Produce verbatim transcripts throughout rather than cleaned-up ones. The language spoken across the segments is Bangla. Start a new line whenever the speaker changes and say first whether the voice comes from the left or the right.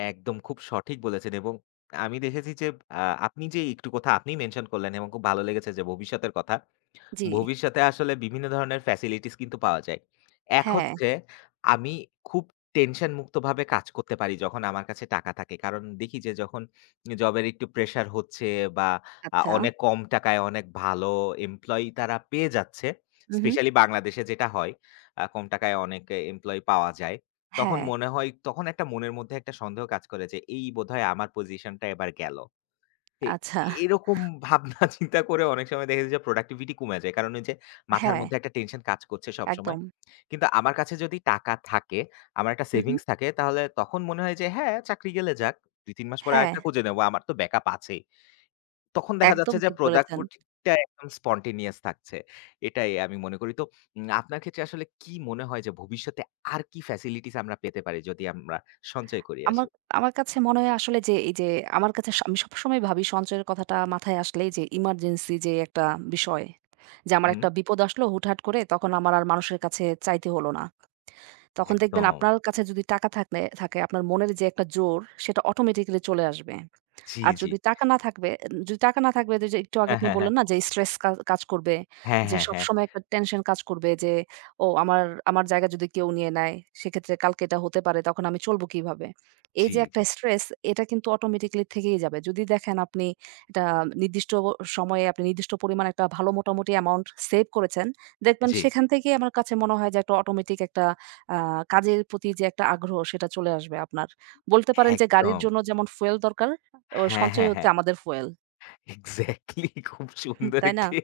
left: একদম খুব সঠিক বলেছেন, এবং আ আমি দেখেছি যে, আহ আপনি যে একটু কথা আপনি মেনশন করলেন, এবং খুব ভালো লেগেছে যে ভবিষ্যতের কথা।
right: জি।
left: ভবিষ্যতে আসলে বিভিন্ন ধরনের ফেসিলিটিস কিন্তু পাওয়া যায়। এক
right: হ্যাঁ।
left: হচ্ছে, আমি খুব টেনশনমুক্তভাবে কাজ করতে পারি, যখন আমার কাছে টাকা থাকে। কারণ দেখি যে, যখন এ জবের একটু প্রেশার হচ্ছে বা আ
right: আচ্ছা।
left: অনেক কম টাকায় অনেক ভালো এমপ্লয়ি তারা পেয়ে যাচ্ছে,
right: উহু।
left: স্পেশালি বাংলাদেশে যেটা হয়। আ কম টাকায় অনেক এ এমপ্লয়ি পাওয়া যায়। তখন
right: হ্যাঁ।
left: মনে হয়, তখন একটা মনের মধ্যে একটা সন্দেহ কাজ করে যে, এই বোধহয় আমার পজিশনটা এবার গেলো। এ
right: আচ্ছা।
left: এরকম ভাবনা চিন্তা করে অনেক সময় দেখেছি যে, প্রোডাক্টিভিটি কমে যায়। কারণ, ওইযে মাথার
right: হ্যাঁ।
left: মধ্যে একটা টেনশন কাজ করছে সবসময়।
right: একদম।
left: কিন্তু আমার কাছে যদি টাকা থাকে, আমার একটা
right: হু, হু।
left: সেভিংস থাকে, তাহলে তখন মনে হয় যে, হ্যাঁ, চাকরি গেলে যাক। দুই, তিন মাস পরে আরেকটা
right: হ্যাঁ।
left: খুঁজে নেব। আমার তো ব্যাকআপ আছেই। তখন দেখা
right: একদম
left: যাচ্ছে যে,
right: ঠিক বলেছেন।
left: প্রোদাককুদিটা একদম spontaneous থাকছে। এটাই আমি মনে করি। তো উম আপনার ক্ষেত্রে আসলে কী মনে হয় যে, ভবিষ্যতে আর কী ফেসিলিটিস আমরা পেতে পারি, যদি আমরা সঞ্চয় করি আসি?
right: আমাক আমার কাছে মনে হয়, আসলে যে এইযে, আমার কাছে স আমি সবসময় ভাবি সঞ্চয়ের কথাটা মাথায় আসলেই যে, ইমার্জেন্সি যে একটা বিষয়। যে
left: হুম,
right: আমার
left: হুম।
right: একটা বিপদ আসলো হুটহাট করে, তখন আমার আর মানুষের কাছে চাইতে হলো না। তখন দেখবেন,
left: একদম।
right: আপনার কাছে যদি টাকা থাকলে থাকে, আপনার মনের যে একটা জোর, সেটা অটোমেটিক্যালি চলে আসবে।
left: জি,
right: আর
left: জি।
right: যদি টাকা না থাকবে এ উম যদি টাকা না থাকবে, একটু আগে
left: হ্যাঁ,
right: আপনি
left: হ্যাঁ, হ্যাঁ।
right: বললেন না যে, "স্ট্রেস কা কাজ করবে।
left: হ্যাঁ,
right: যে
left: হ্যাঁ, হ্যাঁ
right: সবসময় একটা টেনশন কাজ করবে, যে ও আমার আমার জায়গা যদি কেউ নিয়ে নেয়, সেক্ষেত্রে কালকে এটা হতে পারে। তখন আমি চলবো কীভাবে?"
left: জি,
right: এইযে একটা
left: জি।
right: স্ট্রেস, এটা কিন্তু অটোমেটিক্যালি থেকেই যাবে। যদি দেখেন, আপনি এটা নির্দিষ্ট অ সময়ে আপনি নির্দিষ্ট পরিমাণে ভালো মোটামুটি অ্যামাউন্ট সেভ করেছেন, দেখবেন
left: জি।
right: সেখান থেকেই আমার কাছে মনে হয় একটা অটোমেটিক একটা আ কাজের প্রতি যে একটা আগ্রহ, সেটা চলে আসবে আপনার। বলতে পারেন যে, গাড়ির
left: একদম।
right: জন্য যেমন fuel দরকার, আ
left: হ্যাঁ,
right: সঞ্চয়
left: হ্যাঁ,
right: হচ্ছে
left: হ্যাঁ।
right: আমাদের fuel।
left: এক্সাক্টলি, খুব
right: হুম।
left: সুন্দর
right: তাই না?
left: একটি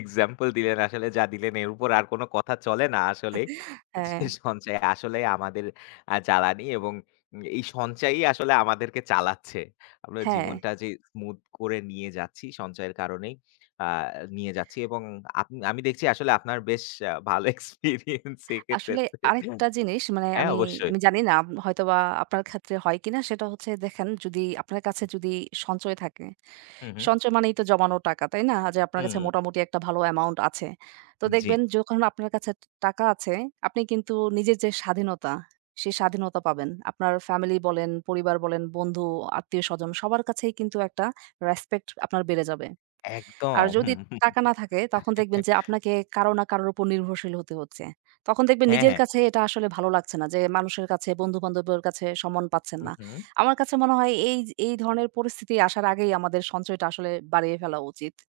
left: এক্সাম্পল দিলেন। আসলে যা দিলেন, এর উপর আর কোনো কথা চলে না আসলেই।
right: হ্যাঁ।
left: যে সঞ্চয় আসলেই আমাদের আ জ্বালানি এবং এ এই সঞ্চয়ই আমাদেরকে চালাচ্ছে। আমরা
right: হ্যাঁ।
left: জীবনটা যে smooth করে নিয়ে যাচ্ছি, সঞ্চয়ের কারণেই আ নিয়ে যাচ্ছি। এবং আপনি আমি দেখছি, আসলে আপনার বেশ আ ভালো এক্সপেরিয়েন্স এক্ষেত্রে।
right: আসলে আরেকটা জিনিস মানে
left: হ্যাঁ,
right: আমি
left: অবশ্যই।
right: আমি জানি না, আম হয়তোবা আপনার ক্ষেত্রে হয় কিনা? সেটা হচ্ছে, দেখেন, যদি আপনার কাছে যদি সঞ্চয় থাকে।
left: হু, হু।
right: সঞ্চয় মানেই তো জমানো টাকা, তাই না? আ যে আপনার কাছে
left: হুম।
right: মোটামুটি একটা ভালো অ্যামাউন্ট আছে। তো দেখবেন,
left: জি।
right: যখন আপনার কাছে ট টাকা আছে, আপনি কিন্তু নিজের যে স্বাধীনতা, সেই স্বাধীনতা পাবেন। আপনার ফ্যামিলি বলেন, পরিবার বলেন, বন্ধু, আত্মীয়-স্বজন সবার কাছেই কিন্তু একটা রেসপেক্ট আপনার বেড়ে যাবে। আর
left: একদম।
right: যদি টাকা না থাকে, তখন দেখবেন যে আপনাকে কারো না কারোর উপর নির্ভরশীল হতে হচ্ছে। তখন দেখবেন,
left: হ্যাঁ,
right: নিজের
left: হ্যাঁ।
right: কাছে এটা আসলে ভালো লাগছে না যে মানুষের কাছে, বন্ধুবান্ধবের কাছে সম্মন পাচ্ছেন
left: হু,
right: না।
left: হু।
right: আমার কাছে মনে হয়, এইয এই ধরনের পরিস্থিতি আসার আগেই আমাদের সঞ্চয়টা আসলে বাড়িয়ে ফেলা উচিত।